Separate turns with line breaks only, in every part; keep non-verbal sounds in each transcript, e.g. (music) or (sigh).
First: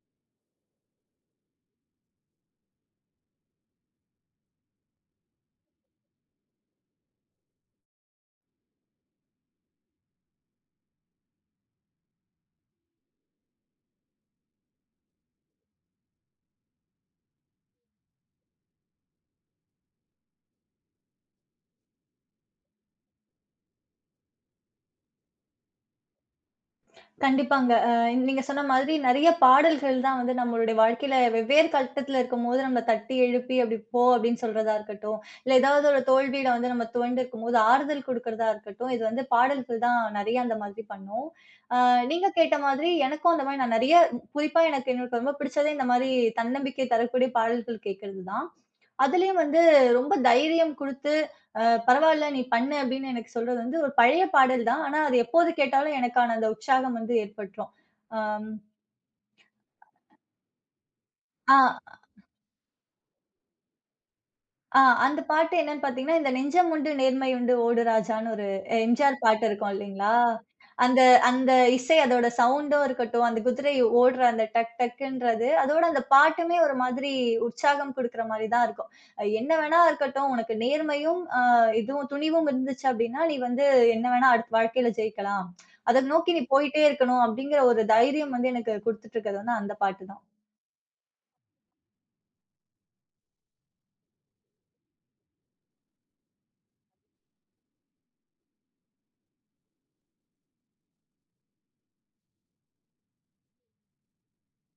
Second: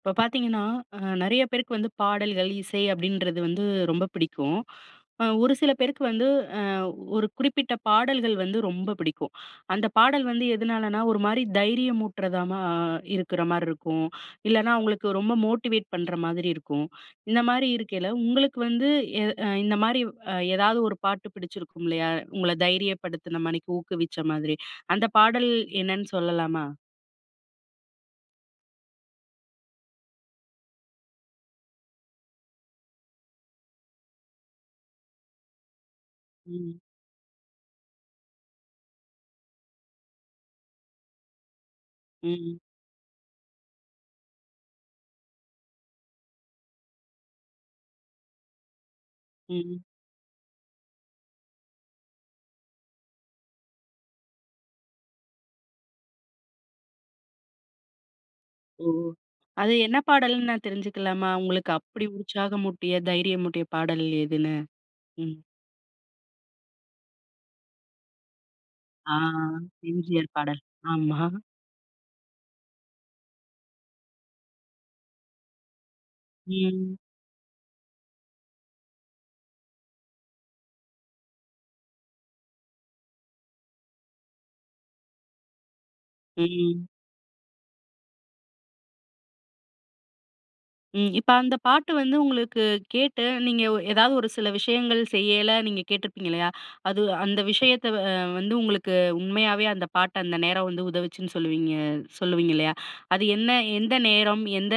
இப்ப பாத்தீங்கன்னா, நெறைய பேருக்கு வந்து பாடல்கள், இசை அப்படின்றது வந்து ரொம்ப பிடிக்கும். ஒரு சில பேருக்கு வந்து அ ஒரு குறிப்பிட்ட பாடல்கள் வந்து ரொம்ப பிடிக்கும். அந்த பாடல் வந்து எதனாலனா, ஒரு மாரி தைரியமூட்டுறதாமா இருக்கிற மாரி இருக்கும். இல்லன்னா அவங்களுக்கு ரொம்ப மோட்டிவேட் பண்ற மாதிரி இருக்கும். இந்த மாரி இருக்கையில, உங்களுக்கு வந்து எ அ இந்த மாரி ஏதாவது ஒரு பாட்டு பிடிச்சிருக்கும் இல்லையா? உங்கள தைரியப்படுத்துன மாணிக்கு ஊக்குவிச்ச மாதிரி. அந்த பாடல் என்னன்னு சொல்லலாமா?
கண்டிப்பாங்க. நீங்க சொன்ன மாதிரி நெறைய பாடல்கள் தான் வந்து நம்மளுடைய வாழ்க்கையில வெவ்வேறு கட்டத்துல இருக்கும்போது நம்மள தட்டி எழுப்பி, "அப்படி போ" அப்படின்னு சொல்றதா இருக்கட்டும், இல்ல ஏதாவது ஒரு தோல்வியில
ம்.
வந்து நம்ம துவண்டு இருக்கும்போது ஆறுதல் குடுக்கறதா இருக்கட்டும், இது வந்து பாடல்கள் தான் நெறைய அந்த மாதிரி பண்ணும். அ நீங்க கேட்ட
ம்.
மாதிரி எனக்கும் அந்த மாரி நான் நெறைய குறிப்பா எனக்கு எனக்கு ரொம்ப பிடிச்சதே இந்த மாரி தன்னம்பிக்கை தரக்கூடிய பாடல்கள் கேட்கறது தான். அதுலயும் வந்து
ம்.
ரொம்ப தைரியம் குடுத்து அ பரவால்ல நீ பண்ணு அப்படின்னு எனக்கு சொல்றது வந்து ஒரு பழைய பாடல் தான். ஆனா, அது எப்போது கேட்டாலும் எனக்கான அந்த உற்சாகம் வந்து ஏற்பட்டுரும். அம்
ஓ! அது என்ன பாடல்ன்னு நான் தெரிஞ்சுக்கலாமா?
ஆ.
உங்களுக்கு அப்படி உற்சாகமூட்டிய, தைரியமூட்டிய பாடல் எதுன்னு?
ஆ அந்த
ம்.
பாட்டு என்னன்னு பார்த்தீங்கன்னா, இந்த "நெஞ்சம் உண்டு நேர்மை உண்டு ஓடு ராஜான்னு" ஒரு
ஆ
எம்ஜிஆர் பாட்டு இருக்கும் இல்லைங்களா?
எம்ஜிஆர் பாடல்.
அந்த
ஆமா.
அந்த இசை அதோட சவுண்டும் இருக்கட்டும், அந்த குதிரை ஓடுற அந்த டக் டக்குன்றது, அதோட அந்த பாட்டுமே ஒரு
ம்.
மாதிரி உற்சாகம் குடுக்குற மாரி தான் இருக்கும். என்ன வேணா இருக்கட்டும், உனக்கு நேர்மையும், இதுவும் துணிவும் இருந்துச்சு அப்படின்னா, நீ வந்து என்ன வேணா அடுத்த வாழ்க்கையில ஜெயிக்கலாம். அத நோக்கி நீ போயிட்டே
ம்.
இருக்கணும் அப்படிங்கிற ஒரு தைரியம் வந்து எனக்கு குடுத்துட்டு இருக்கிறது வந்து அந்த பாட்டு தான்.
ம். இப்ப அந்த பாட்டு வந்து உங்களுக்கு கேட்டு, நீங்க ஏதாவது ஒரு சில விஷயங்கள் செய்யல நீங்க கேட்டிருப்பீங்க இல்லையா? அது அந்த விஷயத்த வந்து உங்களுக்கு உண்மையாவே அந்த பாட்டு அந்த நேரம் வந்து உதவுச்சுன்னு சொல்லுவீங்க சொல்லுவீங்க இல்லையா? அது என்ன எந்த நேரம், எந்த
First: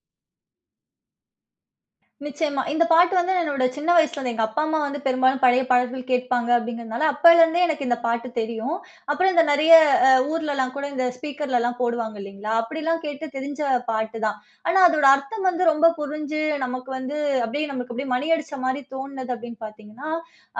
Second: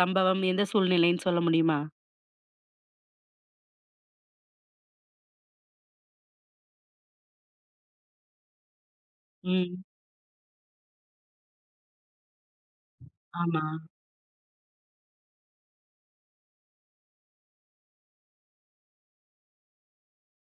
சம்பவம், எந்த சூழ்நிலைன்னு சொல்ல முடியுமா?
நிச்சயமா. இந்த பாட்டு வந்து என்னோட சின்ன வயசுலருந்து எங்க அப்பா, அம்மா வந்து பெரும்பாலும் பழைய பாடல்கள் கேட்பாங்க அப்படிங்கிறதுனால, அப்போலருந்தே எனக்கு இந்த பாட்டு தெரியும். அப்புறம் இந்த நிறைய
ம்.
ஊர்லலாம் கூட இந்த ஸ்பீக்கர்லலாம் போடுவாங்க இல்லைங்களா? அப்படிலாம் கேட்டு தெரிஞ்ச
ஆமா.
பாட்டு தான். ஆனா அதோட அர்த்தம் வந்து ரொம்ப புரிஞ்சு நமக்கு வந்து அப்படியே நமக்கு அப்படியே மணி அடிச்ச மாரி தோணுனது அப்படின்னு பார்த்தீங்கன்னா,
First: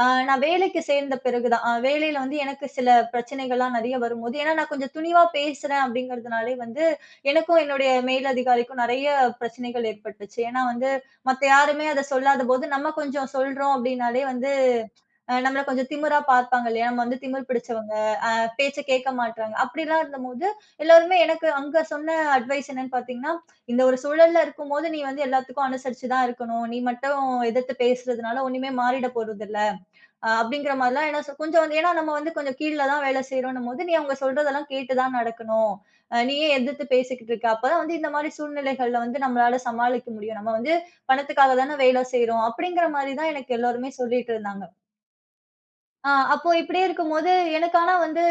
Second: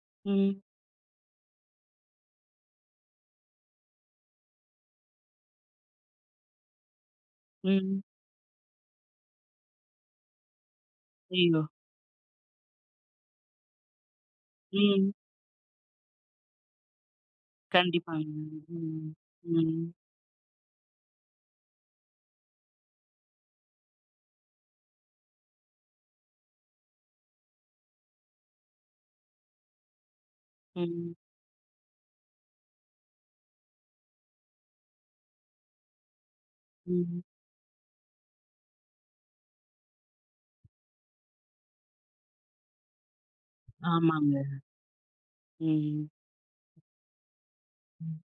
அ நான்
ம்.
வேலைக்கு சேர்ந்த பிறகு தான். வேலையில வந்து எனக்கு சில பிரச்சனைகள்லாம் நிறைய வரும்போது, ஏன்னா நான் கொஞ்சம் துணிவா பேசுறேன் அப்படிங்கிறதுனாலே வந்து, எனக்கும் என்னுடைய
ம்.
மேலதிகாரிக்கும் நெறைய பிரச்சனைகள் ஏற்பட்டுச்சு. ஏன்னா வந்து மத்த
ஐயோ!
யாருமே அத சொல்லாத போது, நம்ம கொஞ்சம் சொல்றோம் அப்டின்னாலே வந்து,
ம்.
நம்மள கொஞ்சம் திமிரா பார்ப்பாங்க இல்லையா? நம்ம வந்து திமிர் பிடிச்சவங்க,
கண்டிப்பாங்க.
பேச்ச
ம்.
கேட்க மாட்றாங்க.
ம்.
அப்படிலாம் இருந்தபோது, எல்லாருமே எனக்கு அங்க சொன்ன அட்வைஸ் என்னன்னு பார்த்தீங்கன்னா, "இந்த ஒரு சூழல்ல இருக்கும்போது, நீ வந்து எல்லாத்துக்கும் அனுசரிச்சு தான் இருக்கணும். நீ மட்டும் எதிர்த்து பேசுறதுனால ஒண்ணுமே மாறிட போறதில்ல. அப்படிங்கிற மாதிரிலாம்
ம்.
ஏன்னா கொஞ்சம் வந்து ஏன்னா நம்ம வந்து கொஞ்சம் கீழ தான் வேலை செய்றோம்ன்னும்போது, நீ அவங்க சொல்றதெல்லாம் கேட்டு தான் நடக்கணும். நீ ஏன் எதிர்த்து
ம்.
பேசிக்கிட்டு இருக்க? அப்பதான் வந்து இந்த மாரி சூழ்நிலைகள்ல வந்து நம்மளால சமாளிக்க முடியும். நம்ம வந்து பணத்துக்காக தானே வேலை செய்றோம். அப்படிங்கிற மாரி தான் எனக்கு எல்லோருமே
ஆமாங்க.
சொல்லிட்டு இருந்தாங்க.
ம்.
அப்போ இப்படியே இருக்கும்போது, எனக்கு ஆனா
ம்.
வந்து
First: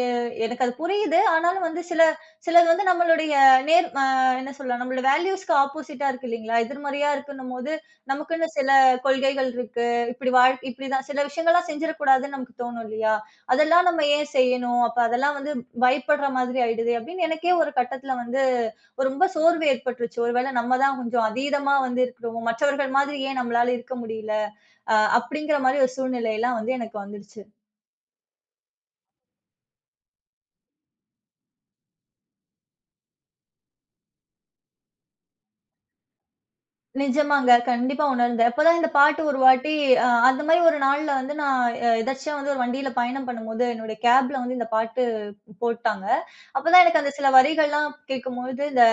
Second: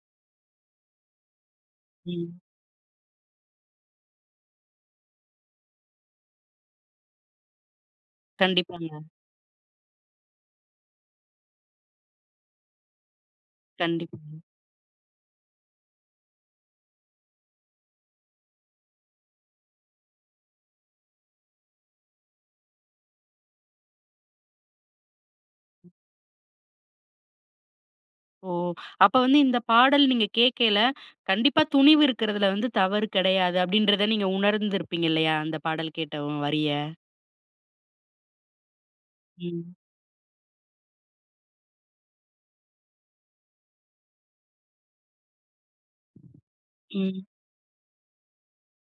எ எனக்கு அது புரியுது. ஆனாலும் வந்து சில
ம்.
சிலது வந்து நம்மளுடைய நேர் அ என்ன சொல்ல நம்மளோட வேல்யூஸ்க்கு ஆப்போசிட்டா இருக்கு இல்லீங்களா? எதிர்மறையா இருக்குன்னும்போது, நமக்குன்னு சில
கண்டிப்பாங்க.
கொள்கைகள் இருக்கு. இப்படி வாழ் இப்படிதான் சில விஷயங்கள்லாம் செஞ்சிடக்கூடாதுன்னு நமக்கு தோணும் இல்லையா? அதெல்லாம் நம்ம ஏன்
கண்டிப்பாங்க.
செய்யணும்? அப்ப அதெல்லாம் வந்து பயப்படுற மாதிரி ஆயிடுதே அப்படின்னு எனக்கே ஒரு கட்டத்தில வந்து ஒரு ரொம்ப சோர்வு ஏற்பட்டுருச்சு. ஒரு வேளை நம்ம தான் கொஞ்சம் அதீதமா வந்து இருக்கிறோமோ! மற்றவர்கள் மாதிரி ஏன் நம்மளால இருக்க முடியல? அப்படிங்கிற மாரி ஒரு சூழ்நிலைலாம் வந்து எனக்கு வந்துடுச்சு.
ஓ! அப்ப வந்து இந்த பாடல் நீங்க கேட்கையில, கண்டிப்பா துணிவு இருக்கிறதுல வந்து தவறு கிடையாது அப்படின்றத நீங்க உணர்ந்திருப்பீங்க இல்லையா? அந்த பாடல் கேட்ட வரிய.
நிஜமாங்க. கண்டிப்பா உணர்ந்தேன். அப்பதான் இந்த பாட்டு ஒரு வாட்டி
ம்.
அந்த மாரி ஒரு நாள்ல வந்து நான் எதர்ச்சியா வந்து ஒரு வண்டியில பயணம் பண்ணும்போது, என்னுடைய கேப்ல வந்து இந்த பாட்டு போட்டாங்க. அப்பதான் எனக்கு அந்த
ம்.
சில வரிகள்லாம் கேட்கும்பொழுது, இந்த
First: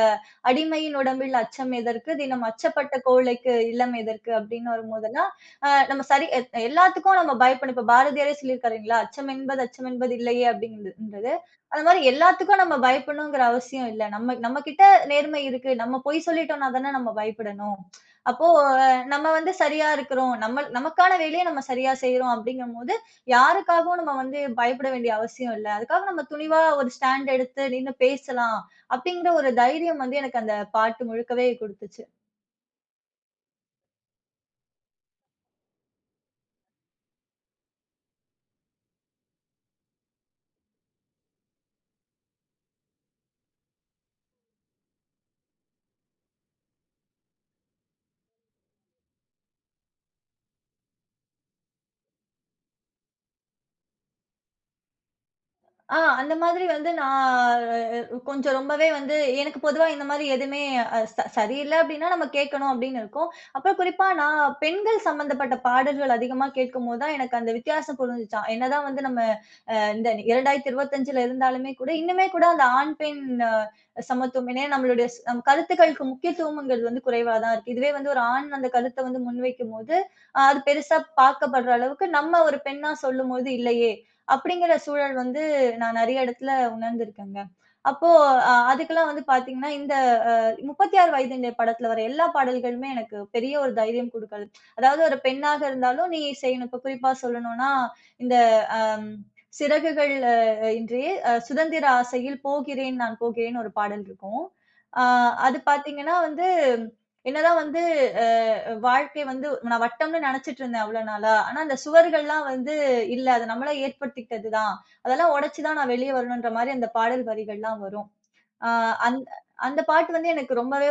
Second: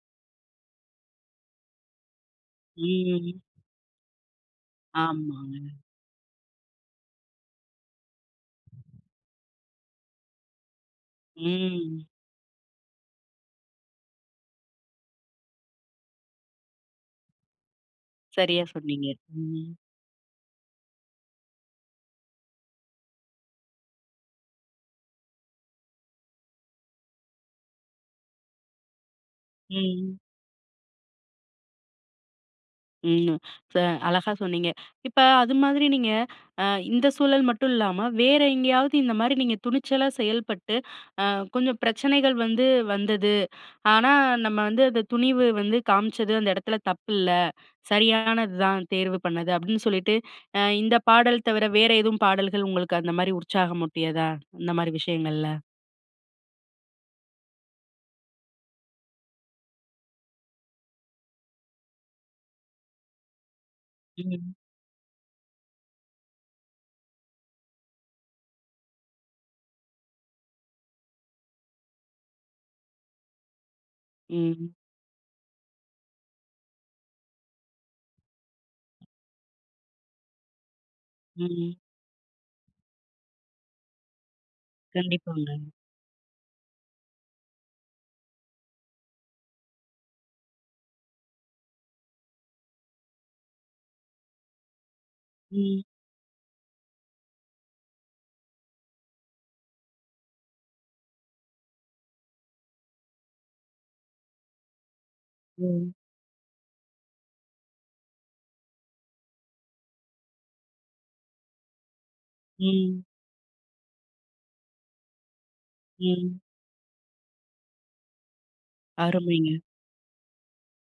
"அடிமையின் உடம்பில் அச்சம் எதற்கு? தினம் அச்சப்பட்ட
ம்.
கோழைக்கு இல்லம் எதற்கு?" அப்படின்னு வரும்போதெல்லாம்,
ஆமாங்க.
நம்ம சரி எல்லாத்துக்கும் நம்ம பயப்படும். இப்ப பாரதியாரே சொல்லியிருக்காருங்களா, "அச்சம் என்பது அச்சம் என்பது இல்லையே" அப்படின்றது. அந்த மாரி
ம்.
எல்லாத்துக்கும் நம்ம பயப்படணுங்கிற அவசியம் இல்ல. நம்ம நம்ம கிட்ட நேர்மை இருக்கு. நம்ம பொய் சொல்லிட்டோம்னா தானே நம்ம பயப்படணும். அப்போ
சரியா சொன்னீங்க.
நம்ம வந்து
ம்.
சரியா இருக்கிறோம். நம்ம நமக்கான வேலைய நம்ம சரியா செய்றோம் அப்படிங்கும்போது, யாருக்காகவும் நம்ம வந்து பயப்பட வேண்டிய அவசியம் இல்ல. அதுக்காக நம்ம துணிவா ஒரு ஸ்டாண்ட் எடுத்து நின்னு பேசலாம் அப்படிங்கிற ஒரு தைரியம்
ம்.
வந்து எனக்கு அந்த பாட்டு முழுக்கவே குடுத்துச்சு.
ம். ச அழகா சொன்னீங்க. இப்ப அது மாதிரி நீங்க அ இந்த சூழல் மட்டும் இல்லாம, வேற எங்கேயாவது இந்த மாரி நீங்க துணிச்சலா செயல்பட்டு, அ கொஞ்சம் பிரச்சனைகள் வந்து வந்தது. ஆனா, நம்ம வந்து அந்த துணிவு வந்து காமிச்சது அந்த இடத்துல தப்பில்ல. சரியானது தான் தேர்வு பண்ணது அப்படின்னு சொல்லிட்டு, இந்த பாடல் தவிர வேற எதுவும் பாடல்கள் உங்களுக்கு அந்த மாரி உற்சாகமூட்டியதா? அந்த மாரி விஷயங்கள்ல?
அந்த மாதிரி வந்து நான் கொஞ்சம் ரொம்பவே வந்து எனக்கு பொதுவா இந்த மாரி எதுவுமே அ ச சரியில்ல அப்படின்னா நம்ம கேட்கணும் அப்படின்னு இருக்கும். அப்புறம் குறிப்பா நான்
ம்.
பெண்கள் சம்மந்தப்பட்ட பாடல்கள் அதிகமா கேட்கும்போது தான் எனக்கு அந்த வித்தியாசம் புரிஞ்சுச்சாம். என்னதான் வந்து நம்ம இந்த 2025ல இருந்தாலுமே கூட, இன்னுமே கூட அந்த ஆண், பெண் சமத்துவம் ஏன்னா
ம்.
நம்மளுடைய நம் கருத்துக்களுக்கு முக்கியத்துவம்ங்கிறது வந்து குறைவா தான் இருக்கு. இதுவே வந்து ஒரு ஆண் அந்த கருத்த வந்து முன்வைக்கும்போது, அது பெருசா பார்க்கப்படுற
ம்.
அளவுக்கு நம்ம ஒரு பெண்ணா சொல்லும்போது, இல்லையே! அப்படிங்கிற சூழல் வந்து
கண்டிப்பாங்க.
நான் நெறைய இடத்துல உணர்ந்திருக்கேங்க. அப்போ அதுக்கெல்லாம் வந்து பார்த்தீங்கன்னா, இந்த அ 36 வயதினிலே படத்துல வர எல்லா பாடல்களுமே எனக்கு பெரிய ஒரு தைரியம் குடுக்கள் அதாவது ஒரு பெண்ணாக
ம்.
இருந்தாலும், நீ செய்யணும். இப்ப குறிப்பா சொல்லணும்னா, இந்த அம் சிறகுகள் இன்றே சுதந்திர ஆசையில் போகிறேன் நான் போகிறேன் ஒரு பாடல் இருக்கும். ஆ அது
ம்.
பார்த்தீங்கன்னா வந்து, என்னதான் வந்து வாழ்க்கை வந்து நான் வட்டம்னு நெனச்சுட்டு இருந்தேன் அவ்ளோ நாளா. ஆனா அந்த சுவர்கள்லாம் வந்து
ம்.
இல்ல. அது நம்மளா ஏற்படுத்திக்கிட்டது தான். அதெல்லாம் உடைச்சு தான் நான் வெளிய
ம்.
வரணுன்ற மாரி அந்த பாடல் வரிகள்லாம் வரும். ஆ அந்த
அருமைங்க.
அந்த பாட்டு வந்து எனக்கு ரொம்பவே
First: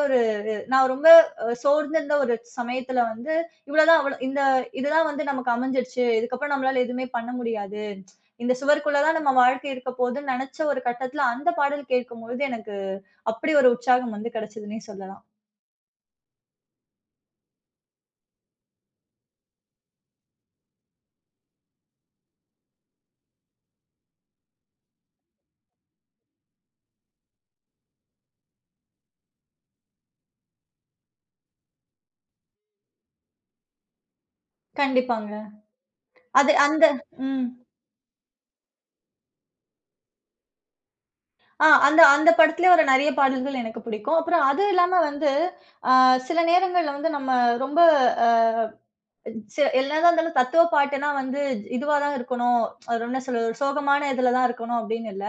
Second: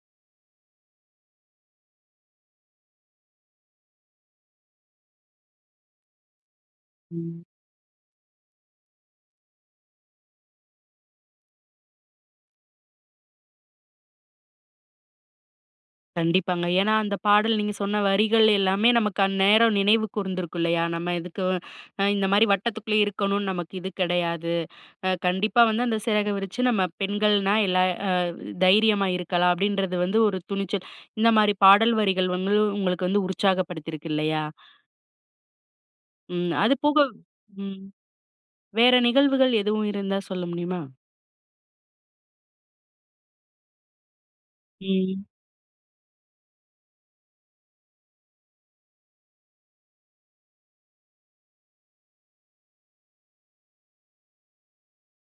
நான் ரொம்ப சோர்ந்திருந்த ஒரு சமயத்துல வந்து, இவ்வளதான் அவ்வள இந்த இதுதான் வந்து நமக்கு அமைஞ்சிருச்சு. இதுக்கப்புறம் நம்மளால எதுவுமே பண்ண
ம்.
முடியாது. இந்த சுவருக்குள்ள தான் நம்ம வாழ்க்கை இருக்க போதுன்னு நெனச்ச ஒரு கட்டத்துல அந்த பாடல் கேட்கும்பொழுது, எனக்கு அப்படி ஒரு உற்சாகம் வந்து கிடைச்சதுன்னே சொல்லலாம்.
கண்டிப்பாங்க. ஏன்னா, அந்த பாடல் நீங்க சொன்ன வரிகள் எல்லாமே நமக்கு அந்நேரம் நினைவு கூர்ந்திருக்கும் இல்லையா? நம்ம இதுக்கு இந்த மாரி வட்டத்துக்குள்ளே இருக்கணும்னு நமக்கு இது கிடையாது. கண்டிப்பா வந்து அந்த சிறக விரிச்சு நம்ம பெண்கள்னா எல்லா அ தைரியமா இருக்கலாம் அப்படின்றது வந்து ஒரு துணிச்சல். இந்த மாரி பாடல் வரிகள் வந்து உங்களுக்கு வந்து உற்சாகப்படுத்தியிருக்கு இல்லையா?
கண்டிப்பாங்க.
ம்.
அது
அது
அந்த
போக
ம்.
ம். வேற நிகழ்வுகள் எதுவும் இருந்தா சொல்ல முடியுமா?
அந்த அந்த படத்திலே வர நெறைய பாடல்கள் எனக்கு பிடிக்கும். அப்புறம் அது இல்லாம
ம்.
வந்து, அ சில நேரங்கள்ல வந்து நம்ம ரொம்ப அ ச என்னதான் இருந்தாலும் தத்துவ பாட்டுன்னா வந்து இதுவா தான் இருக்கணும். அது என்ன சொல்றது? ஒரு சோகமான இதுல தான் இருக்கணும் அப்படின்னு இல்ல.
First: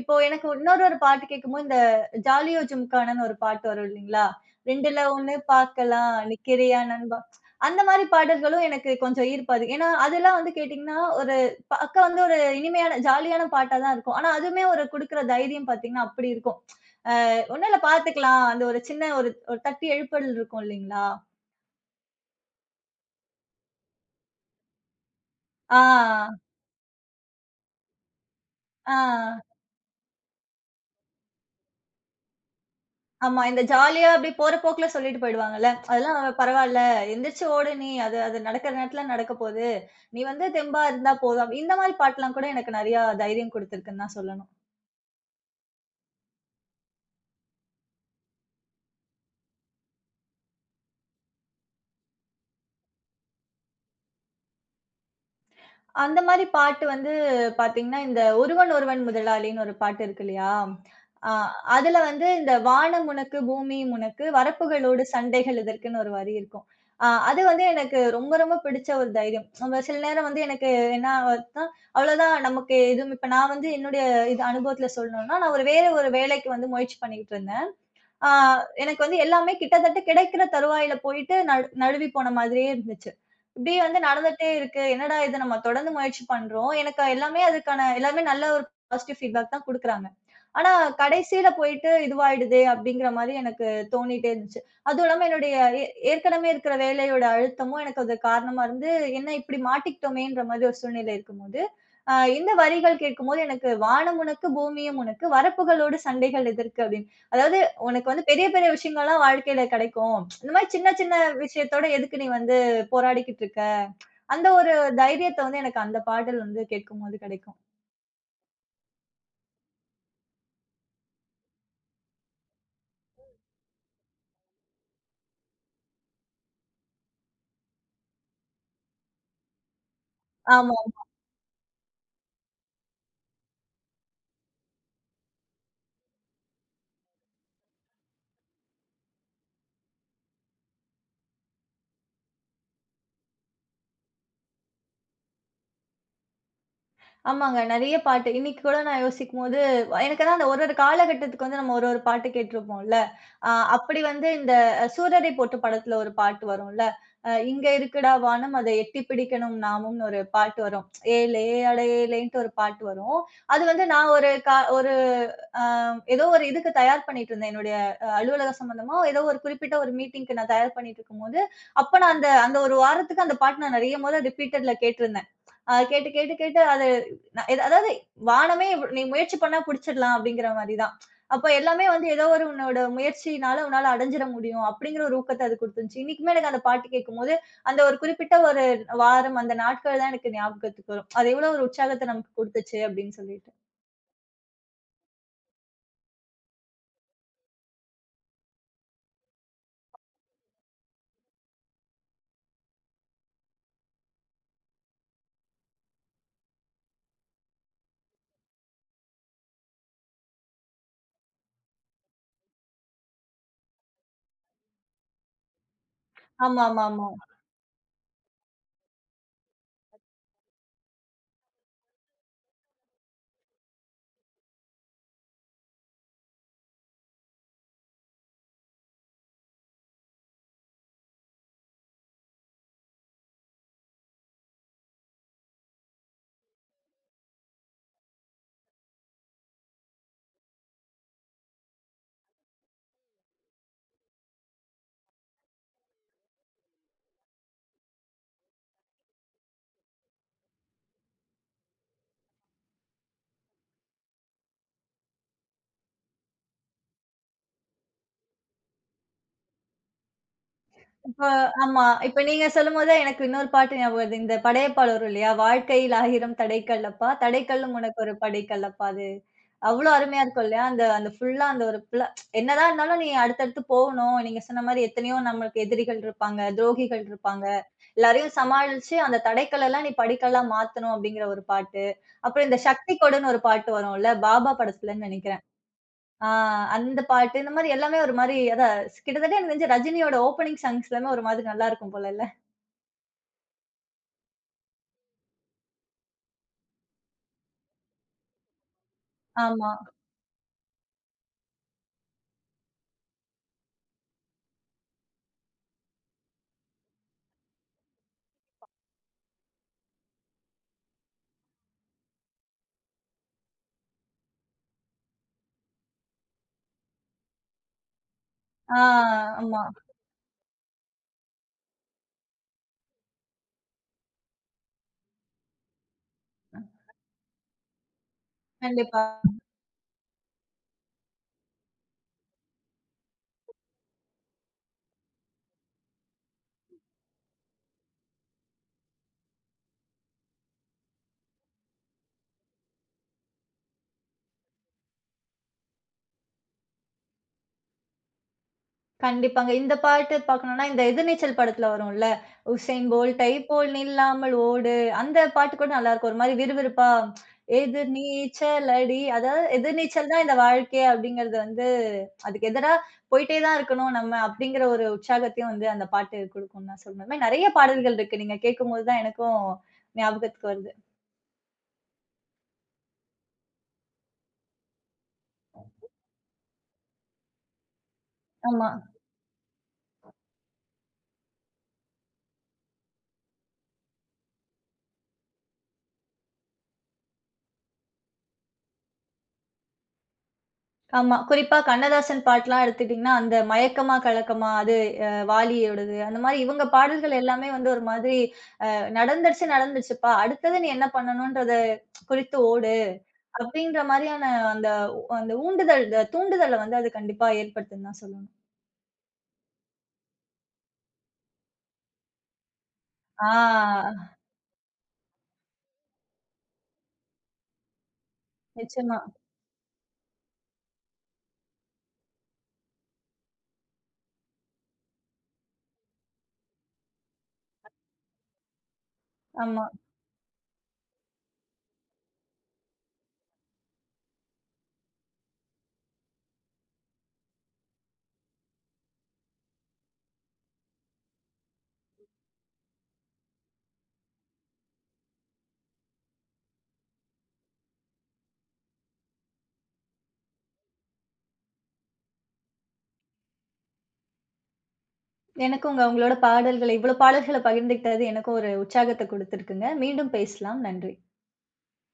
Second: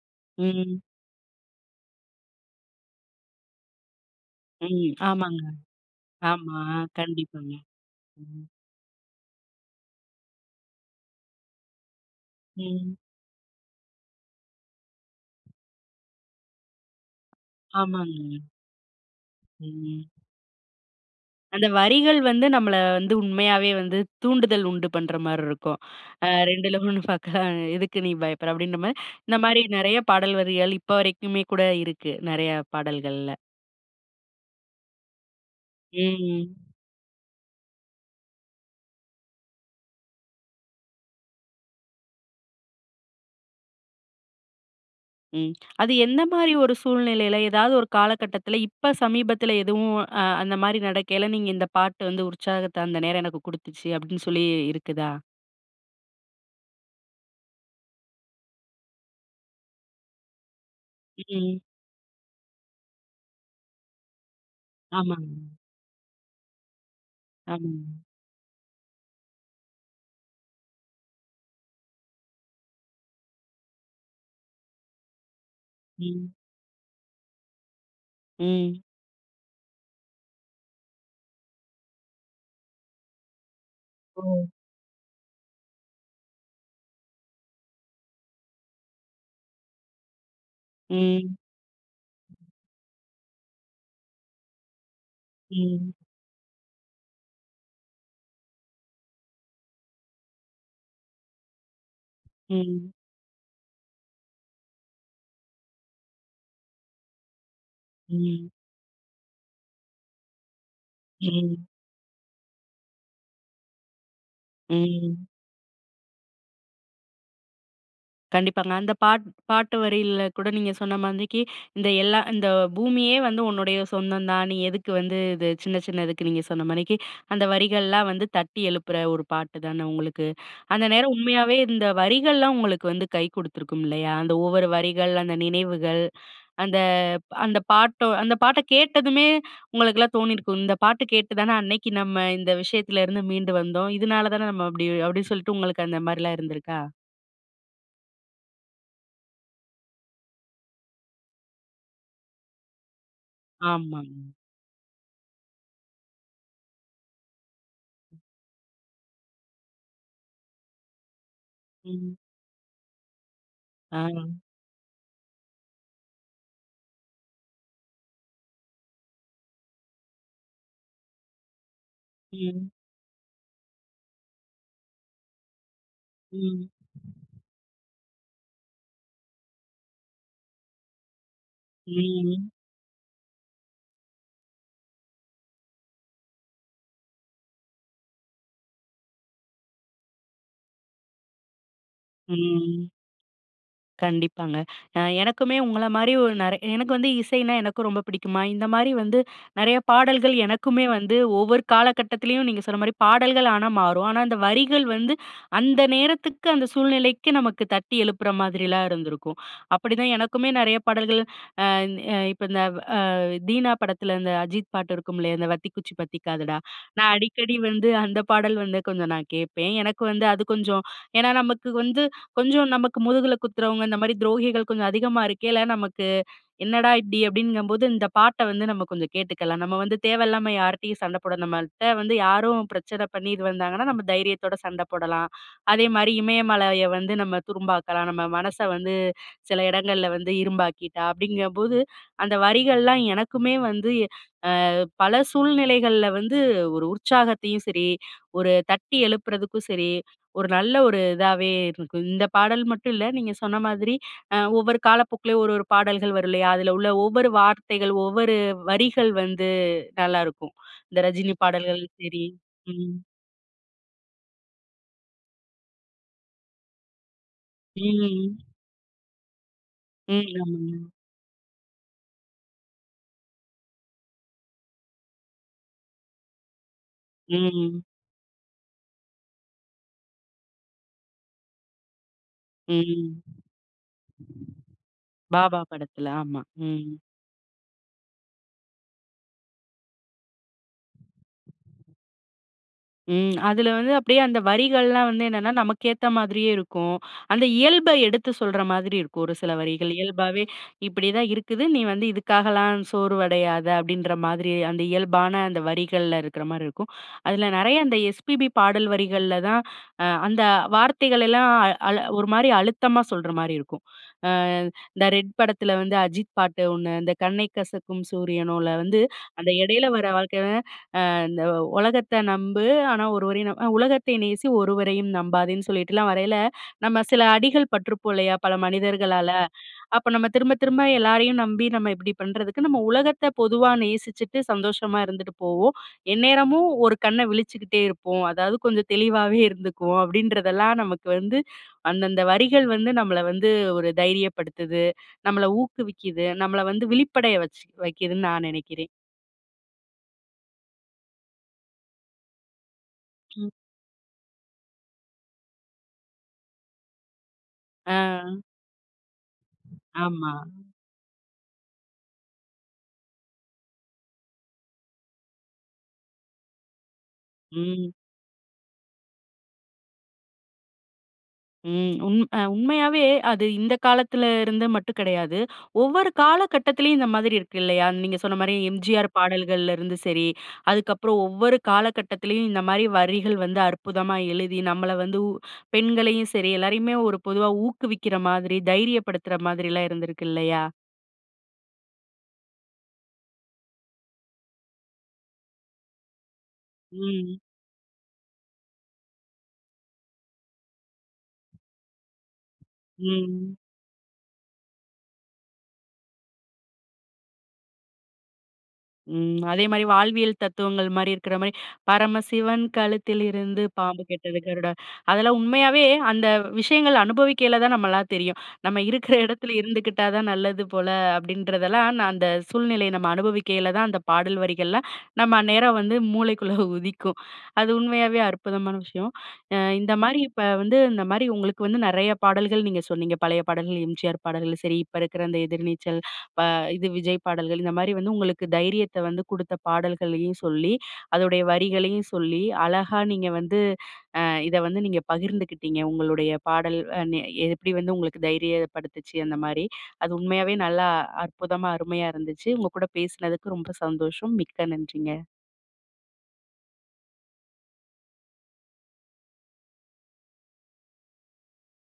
இப்போ எனக்கு
ம்.
இன்னொரு ஒரு பாட்டு கேட்கும்போது, இந்த ஜாலியோ ஜும்கானன்னு ஒரு பாட்டு வரும் இல்லீங்களா?
ம்.
"2ல 1
ஆமாங்க.
பார்க்கலாம்
ஆமா.
நிக்கிறியா நண்பா"
கண்டிப்பாங்க.
அந்த மாரி
ம்.
பாடல்களும் எனக்கு கொஞ்சம் ஈர்ப்பு அதிகம். ஏன்னா, அதெல்லாம் வந்து கேட்டீங்கன்னா, ஒரு பார்க்க வந்து ஒரு
ம்.
இனிமையான, ஜாலியான பாட்டா தான் இருக்கும். ஆனா, அதுவுமே ஒரு குடுக்குற தைரியம் பார்த்தீங்கன்னா, அப்படி இருக்கும். அ "ஒண்ணும் இல்ல
ஆமாங்க.
பார்த்துக்கலாம்." அந்த ஒரு சின்ன ஒரு ஒரு தட்டி
ம்.
எழுப்புதல் இருக்கும் இல்லீங்களா?
அந்த வரிகள் வந்து நம்மள வந்து உண்மையாவே வந்து தூண்டுதல் உண்டு பண்ற மாரி இருக்கும்.
ஆ,
2ல 1 பார்க்கலாம். எதுக்கு நீ பயப்படுற? அப்படின்ற மாரி,
ஆ.
இந்த மாரி நெறைய பாடல் வரிகள் இப்ப வரைக்குமே கூட இருக்கு. நெறைய பாடல்கள்ல.
ஆமா. இந்த ஜாலியா அப்டியே போற போக்குல சொல்லிட்டு போயிடுவாங்கல்ல. அதெல்லாம்
ம்.
பரவால்ல. எந்திரிச்சு ஓடு நீ. அது அது நடக்கிற நேரத்துல நடக்க போது. நீ வந்து தெம்பா இருந்தா போதும். இந்த மாரி பாட்டுலாம் கூட எனக்கு நெறையா தைரியம் குடுத்துருக்குன்னு தான் சொல்லணும்.
ம். அது எந்த மாரி ஒரு சூழ்நிலையில, ஏதாவது ஒரு காலகட்டத்தில, இப்ப சமீபத்தில எதுவும் அந்த மாரி நடக்கையில, நீங்க இந்த பாட்டு வந்து உற்சாகத்த அந்த நேரம் எனக்கு குடுத்துச்சு அப்படின்னு சொல்லி இருக்குதா?
அந்த மாரி பாட்டு வந்து பாத்தீங்கன்னா, இந்த "ஒருவன் ஒருவன் முதலாளின்னு" ஒரு பாட்டு இருக்கு இல்லையா? அ
ம்.
அதுல வந்து இந்த "வானம் உனக்கு, பூமியும் உனக்கு, வரப்புகளோடு
ஆமாங்க.
சண்டைகள் இதற்குன்னு" ஒரு வரி இருக்கும். அது வந்து
ஆமாங்க.
எனக்கு ரொம்ப ரொம்ப பிடிச்ச ஒரு தைரியம். நம்ம சில நேரம் வந்து எனக்கு என்ன ஆகுதுன்னா, அவ்வளோதான் நமக்கு எதுவும் இப்ப நான் வந்து என்னுடைய இது அனுபவத்துல சொல்லணும்னா, நான் ஒரு வேற ஒரு
ம்.
வேலைக்கு வந்து முயற்சி பண்ணிக்கிட்டு இருந்தேன். ஆ
ம்.
எனக்கு வந்து எல்லாமே கிட்டத்தட்ட கிடைக்கிற தருவாயில போயிட்டு நழு நழுவி போன மாதிரியே இருந்துச்சு. இப்படியே வந்து
ஓ!
நடந்துட்டே இருக்கு. என்னடா இது நம்ம தொடர்ந்து முயற்சி பண்றோம். எனக்கு எல்லாமே அதுக்கான எல்லாமே நல்ல ஒரு பாசிட்டிவ் ஃபீட்பேக் தான் குடுக்குறாங்க. ஆனா
ம்.
கடைசியில போயிட்டு இதுவாயிடுதே அப்படிங்கிற மாரி எனக்கு தோணிட்டே இருந்துச்சு. அதுவும் இல்லாம என்னுடைய
ம்.
ஏற்கனவே இருக்கிற வேலையோட அழுத்தமும் எனக்கு அது காரணமா இருந்து, என்ன இப்படி மாட்டிக்கிட்டோமேன்ற மாதிரி ஒரு சூழ்நிலை இருக்கும்போது, ஆ இந்த
ம்.
வரிகள் கேட்கும்போது எனக்கு "வானம் உனக்கு பூமியும் உனக்கு, வரப்புகளோடு சண்டைகள் எதற்கு" அப்படின்னு. அதாவது உனக்கு வந்து பெரிய
ம்.
பெரிய விஷயங்கள்லாம் வாழ்க்கையில கிடைக்கும். இந்த மாரி சின்ன சின்ன
ம்,
விஷயத்தோட எதுக்கு நீ வந்து போராடிக்கிட்டு இருக்க? அந்த ஒரு
ம்.
தைரியத்த வந்து எனக்கு அந்த பாடல் வந்து கேட்கும்போது கிடைக்கும்.
கண்டிப்பாங்க. அந்த பாட்டு வரியில கூட நீங்க சொன்ன மாதிரிக்கு, இந்த எல்லா இந்த பூமியே வந்து உன்னுடைய சொந்தம் தான். நீ எதுக்கு வந்து இது சின்ன சின்னதுக்கு நீங்க சொன்ன மாரிக்கு, அந்த வரிகள்லாம் வந்து தட்டி எழுப்புற ஒரு பாட்டு தானே உங்களுக்கு.
ஆமா.
அந்த நேரம் உண்மையாவே இந்த வரிகள்லாம் உங்களுக்கு வந்து கை குடுத்துருக்கும் இல்லையா? அந்த ஒவ்வொரு வரிகள், அந்த நினைவுகள், அந்த அந்த பாட்டோ அந்த பாட்ட கேட்டதுமே உங்களுக்கெல்லாம் தோணியிருக்கும். இந்த பாட்டு கேட்டு தானே அன்னைக்கு நம்ம இந்த விஷயத்துலருந்து மீண்டு வந்தோம். இதனால தானே நம்ம அப்படி அப்படின்னு சொல்லிட்டு உங்களுக்கு அந்த மாரிலாம் இருந்திருக்கா?
ஆமாங்க. நெறைய பாட்டு. இன்னைக்கு கூட நான் யோசிக்கும்போது, எனக்கு தான் அந்த ஒரு ஒரு காலகட்டத்துக்கு வந்து நம்ம ஒரு ஒரு பாட்டு கேட்டுருப்போம்ல. அ அப்படி
ஆமாங்க.
வந்து இந்த சூரரை போற்று படத்துல ஒரு பாட்டு வரும்ல. "இங்க இருக்குடா வானம் அதை எட்டி பிடிக்கணும் நாமும்ன்னு" ஒரு பாட்டு வரும். "ஏலே அட
ம்.
ஏலேன்ட்டு" ஒரு பாட்டு வரும். அது வந்து
ஆ.
நான் ஒரு அ ஏதோ ஒரு இதுக்கு தயார் பண்ணிட்டு இருந்தேன். என்னுடைய அலுவலகம் சம்மந்தமா ஏதோ ஒரு குறிப்பிட்ட ஒரு மீட்டிங்க்கு நான் தயார் பண்ணிட்டு இருக்கும்போது, அப்ப நான் அந்த அந்த
ம்.
ஒரு வாரத்துக்கு அந்த பாட்டு நான் நெறைய முறை ரிப்பீட்டட்ல கேட்டிருந்தேன். கேட்டு, கேட்டு, கேட்டு
ம்.
அது ந எத அதாவது வானமே இவ்வ- நீ முயற்சி பண்ணா புடிச்சிடலாம் அப்படிங்கிற மாரி தான். அப்ப எல்லாமே வந்து ஏதோ ஒரு
ம்.
உன்னோட முயற்சியினால உன்னால அடைஞ்சிட முடியும் அப்படிங்கிற ஒரு ஊக்கத்த அது குடுத்துருந்துச்சு. இன்னைக்குமே எனக்கு அந்த பாட்டு கேட்கும்போது, அந்த ஒரு குறிப்பிட்ட ஒரு வாரம், அந்த நாட்கள் தான் எனக்கு ஞாபகத்துக்கு வரும். அது எவ்வளோ ஒரு உற்சாகத்த நமக்கு குடுத்துச்சு
ம்.
அப்படின்னு சொல்லிட்டு.
கண்டிப்பாங்க. எனக்குமே உங்கள மாரி ஒரு எனக்கு வந்து இசைனா எனக்கும் ரொம்ப பிடிக்குமா, இந்த மாரி வந்து நெறைய பாடல்கள் எனக்குமே வந்து ஒவ்வொரு காலகட்டத்திலயும் நீங்க சொன்ன மாரி பாடல்கள் ஆனா மாறும். ஆனா அந்த வரிகள் வந்து அந்த நேரத்துக்கு, அந்த சூழ்நிலைக்கு நமக்கு தட்டி எழுப்புற மாதிரிலாம் இருந்திருக்கும். அப்படிதான் எனக்குமே நெறைய பாடல்கள் இப்ப இந்த அ தீனா படத்துல இந்த அஜித் பாட்டு இருக்கும் இல்லையா? அந்த "வத்திக்குச்சி பத்திக்காதுடா"
ஆமாமாமா.
நான் அடிக்கடி வந்து அந்த பாடல் வந்து கொஞ்சம் நான் கேட்பேன். எனக்கு வந்து அது கொஞ்சம் ஏன்னா நமக்கு வந்து கொஞ்சம் நமக்கு முதுகுல குத்துறவங்க, இந்த மாரி துரோகிகள் கொஞ்சம் அதிகமா இருக்கையில நமக்கு என்னடா இப்படி அப்படிங்கும்போது இந்த பாட்ட வந்து நம்ம கொஞ்சம் கேட்டுக்கலாம். நம்ம வந்து தேவையில்லாம யார்ட்டயும் சண்டை போட நம்மள்ட்ட வந்து யாரும் பிரச்சனை பண்ணி இது வந்தாங்கன்னா, நம்ம தைரியத்தோட சண்டை போடலாம். அதே மாரி இமயமலைய வந்து நம்ம துரும்பாக்கலாம். நம்ம மனச வந்து சில இடங்கள்ல வந்து இரும்பாக்கிட்டா அப்படிங்கும்போது, அந்த வரிகள்லாம் எனக்குமே வந்து பல சூழ்நிலைகள்ல வந்து ஒரு உற்சாகத்தையும் சரி, ஒரு தட்டி எழுப்புறதுக்கும் சரி, ஒரு நல்ல ஒரு இதாவே இருக்கும். இந்த பாடல் மட்டும் இல்ல. நீங்க சொன்ன மாதிரி ஒவ்வொரு காலப்போக்குலயும் ஒரு ஒரு பாடல்கள் வரும் இல்லையா? அதுல உள்ள ஒவ்வொரு வார்த்தைகள், ஒவ்வொரு வரிகள் வந்து நல்லாருக்கும். இந்த
இப்ப
ரஜினி பாடல்கள்
ஆமா. இப்ப
சரி.
நீங்க சொல்லும்போது
ம்.
தான் எனக்கு இன்னொரு பாட்டு ஞாபகம் வருது. இந்த படையப்பால வரும் இல்லையா? "வாழ்க்கையில் ஆயிரம் தடைகள் அப்பா, தடைக்கல்லும் உனக்கு ஒரு
ம்.
படிக்கல் அப்பா" அது அவ்ளோ அருமையா
ம்.
இருக்கும் இல்லையா?
ஆமாங்க.
அந்த அந்த ஃபுல்லா அந்த ஒரு ஃபுல்லா என்னதான் இருந்தாலும் நீ அடுத்தடுத்து போணும். நீங்க சொன்ன மாரி எத்தனையோ நம்மளுக்கு எதிரிகள் இருப்பாங்க, துரோகிகள் இருப்பாங்க.
ம்.
எல்லாரையும் சமாளிச்சு அந்த தடைக்கல் எல்லாம் நீ படிக்கல்லா மாத்தணும் அப்படிங்கிற ஒரு பாட்டு. அப்புறம் இந்த சக்தி
ம்.
கொடுன்னு ஒரு பாட்டு வரும்ல, பாபா படத்துலன்னு நெனைக்கிறேன்.
பாபா படத்துல.
ஆ
ஆமா. ம்.
அந்த பாட்டு, இந்த மாரி எல்லாமே ஒரு மாரி அதான் கிட்டத்தட்ட எனக்கு தெரிஞ்சு ரஜினியோட ஓப்பனிங் சாங்ஸ் எல்லாமே ஒரு மாதிரி நல்லா இருக்கும் போலல்ல.
ம். அதுல வந்து அப்படியே அந்த வரிகள்லாம் வந்து என்னன்னா, நமக்கேத்த மாதிரியே இருக்கும். அந்த இயல்ப எடுத்து சொல்ற மாதிரி இருக்கும் ஒரு சில
ஆமா.
வரிகள். இயல்பாவே இப்படிதான் இருக்குது. நீ வந்து இதுக்காகலாம் சோர்வடையாத அப்படின்ற மாதிரி அந்த இயல்பான அந்த வரிகள்ல இருக்கிற மாரி இருக்கும். அதுல நெறைய அந்த எஸ்பிபி பாடல் வரிகள்ல தான் அந்த வார்த்தைகள் எல்லாம் அ- அழ ஒரு மாரி அழுத்தமா சொல்ற மாரி இருக்கும். அ இந்த ரெட் படத்துல வந்து அஜித் பாட்டு ஒண்ணு, இந்த கண்ணை கசக்கும் சூரியனோல
ஆ
வந்து அந்த
ஆமா.
இடையில வர வாழ்க்கை அந்த உலகத்த நம்பு, ஆனா ஒருவரையும் நம் அ உலகத்தை நேசி ஒருவரையும் நம்பாதேன்னு சொல்லிட்டுலாம் வரையில, நம்ம சில அடிகள் பட்டுருப்போம் இல்லையா? பல
கண்டிப்பா.
மனிதர்களால. அப்ப நம்ம திரும்ப திரும்ப எல்லாரையும் நம்பி நம்ம இப்படி பண்றதுக்கு, நம்ம உலகத்த பொதுவா நேசிச்சுட்டு சந்தோஷமா இருந்துட்டு போவோம். எந்நேரமும் ஒரு கண்ண விழிச்சுக்கிட்டே இருப்போம். அதாவது கொஞ்சம் தெளிவாவே இருந்துக்குவோம். அப்படின்றதெல்லாம் நமக்கு வந்து அந்தந்த வரிகள் வந்து நம்மள வந்து ஒரு தைரியப்படுத்துது, நம்மள ஊக்குவிக்குது, நம்மள வந்து விழிப்படைய வச்சு வைக்குதுன்னு நான் நினைக்கிறேன்.
கண்டிப்பாங்க. இந்த பாட்டு பார்க்கணும்னா, இந்த எதிர்நீச்சல் படத்துல வரும்ல, "உசேன் போல்ட் டை
ம்.
போல் நில்லாமல் ஓடு" அந்த பாட்டு கூட நல்லாருக்கும். ஒரு மாரி விறுவிறுப்பா,
ஆ,
"எதிர்நீச்சல் அடி" அதாவது எதிர்நீச்சல் தான்
ஆமா.
இந்த வாழ்க்கை அப்படிங்கிறது வந்து, அதுக்கு எதிரா போயிட்டே தான் இருக்கணும் நம்ம அப்படிங்கிற ஒரு உற்சாகத்தையும் வந்து அந்த பாட்டு குடுக்கும்ன்னு நான் சொல்வேன். இந்த மாரி நெறைய
ம்,
பாடல்கள் இருக்கு. நீங்க கேட்கும்போது தான் எனக்கும் ஞாபகத்துக்கு வருது.
ம். உண்மையாவே அது இந்த காலத்துல இருந்து மட்டும் கிடையாது. ஒவ்வொரு காலகட்டத்திலயும் இந்த மாதிரி இருக்கு இல்லையா? நீங்க சொன்ன மாரி
ஆமா,
எம்ஜிஆர் பாடல்கள்ல இருந்து சரி, அதுக்கப்புறம் ஒவ்வொரு காலகட்டத்திலயும் இந்த மாரி வரிகள் வந்து அற்புதமா எழுதி, நம்மள வந்து பெண்களையும் சரி, எல்லாரையுமே ஒரு பொதுவா ஊக்குவிக்கிற மாதிரி, தைரியப்படுத்துற மாதிரிலாம் இருந்திருக்கு இல்லையா?
ஆமா. குறிப்பா கண்ணதாசன் பாட்டுலாம் எடுத்துக்கிட்டீங்கன்னா, அந்த "மயக்கமா கலக்கமா" அது வாலியோடது. அந்த மாரி இவங்க பாடல்கள்
ம்,
எல்லாமே வந்து ஒரு மாதிரி நடந்துருச்சு நடந்துச்சுப்பா. அடுத்தது நீ என்ன பண்ணணுன்றத குறித்து ஓடு.
ம்.
அப்படின்ற மாரியான அந்த அந்த ஊண்டுதல் தூண்டுதல வந்து அது கண்டிப்பா ஏற்படுத்துன்னு தான் சொல்லணும்.
ம். அதே மாரி வாழ்வியல் தத்துவங்கள் மாரி இருக்கிற மாரி, "பரமசிவன் கழுத்திலிருந்து
ஆ
பாம்பு கெட்டது கருடா" அதெல்லாம் உண்மையாவே அந்த விஷயங்கள் அனுபவிக்கையில தான் நம்மலாம் தெரியும். நம்ம
நிச்சயமா.
இருக்கிற இடத்துல இருந்துக்கிட்டா தான் நல்லது போல அப்படின்றதெல்லாம், நான் அந்த சூழ்நிலையை நம்ம அனுபவிக்கையில தான் அந்த பாடல் வரிகள்லாம் நம்ம அந்நேரம் வந்து மூளைக்குள்ள (laughs) உதிக்கும். அது உண்மையாவே அற்புதமான விஷயம்.
ஆமா.
இந்த மாரி இப்ப வந்து இந்த மாரி உங்களுக்கு வந்து நெறைய பாடல்கள் நீங்க சொன்னீங்க. பழைய பாடல்கள், எம்ஜிஆர் பாடல்கள் சரி, இப்ப இருக்கிற அந்த எதிர்நீச்சல் ப இது விஜய் பாடல்கள் இந்த மாரி வந்து உங்களுக்கு தைரியத்த வந்து குடுத்த பாடல்களையும் சொல்லி, அதோடைய வரிகளையும் சொல்லி, அழகா நீங்க வந்து அ இத வந்து நீங்க பகிர்ந்துக்கிட்டீங்க. உங்களுடைய பாடல் அ நெ எப்படி வந்து உங்களுக்கு தைரியப்படுத்துச்சு அந்த மாரி. அது உண்மையாவே நல்லா அற்புதமா, அருமையா இருந்துச்சு. உங்க கூட பேசினதுக்கு ரொம்ப சந்தோஷம். மிக்க நன்றிங்க.
எனக்கும் உங்க உங்களோட பாடல்கள இவ்வளோ பாடல்கள பகிர்ந்துக்கிட்டது எனக்கும் ஒரு உற்சாகத்த குடுத்துருக்குங்க. மீண்டும் பேசலாம். நன்றி.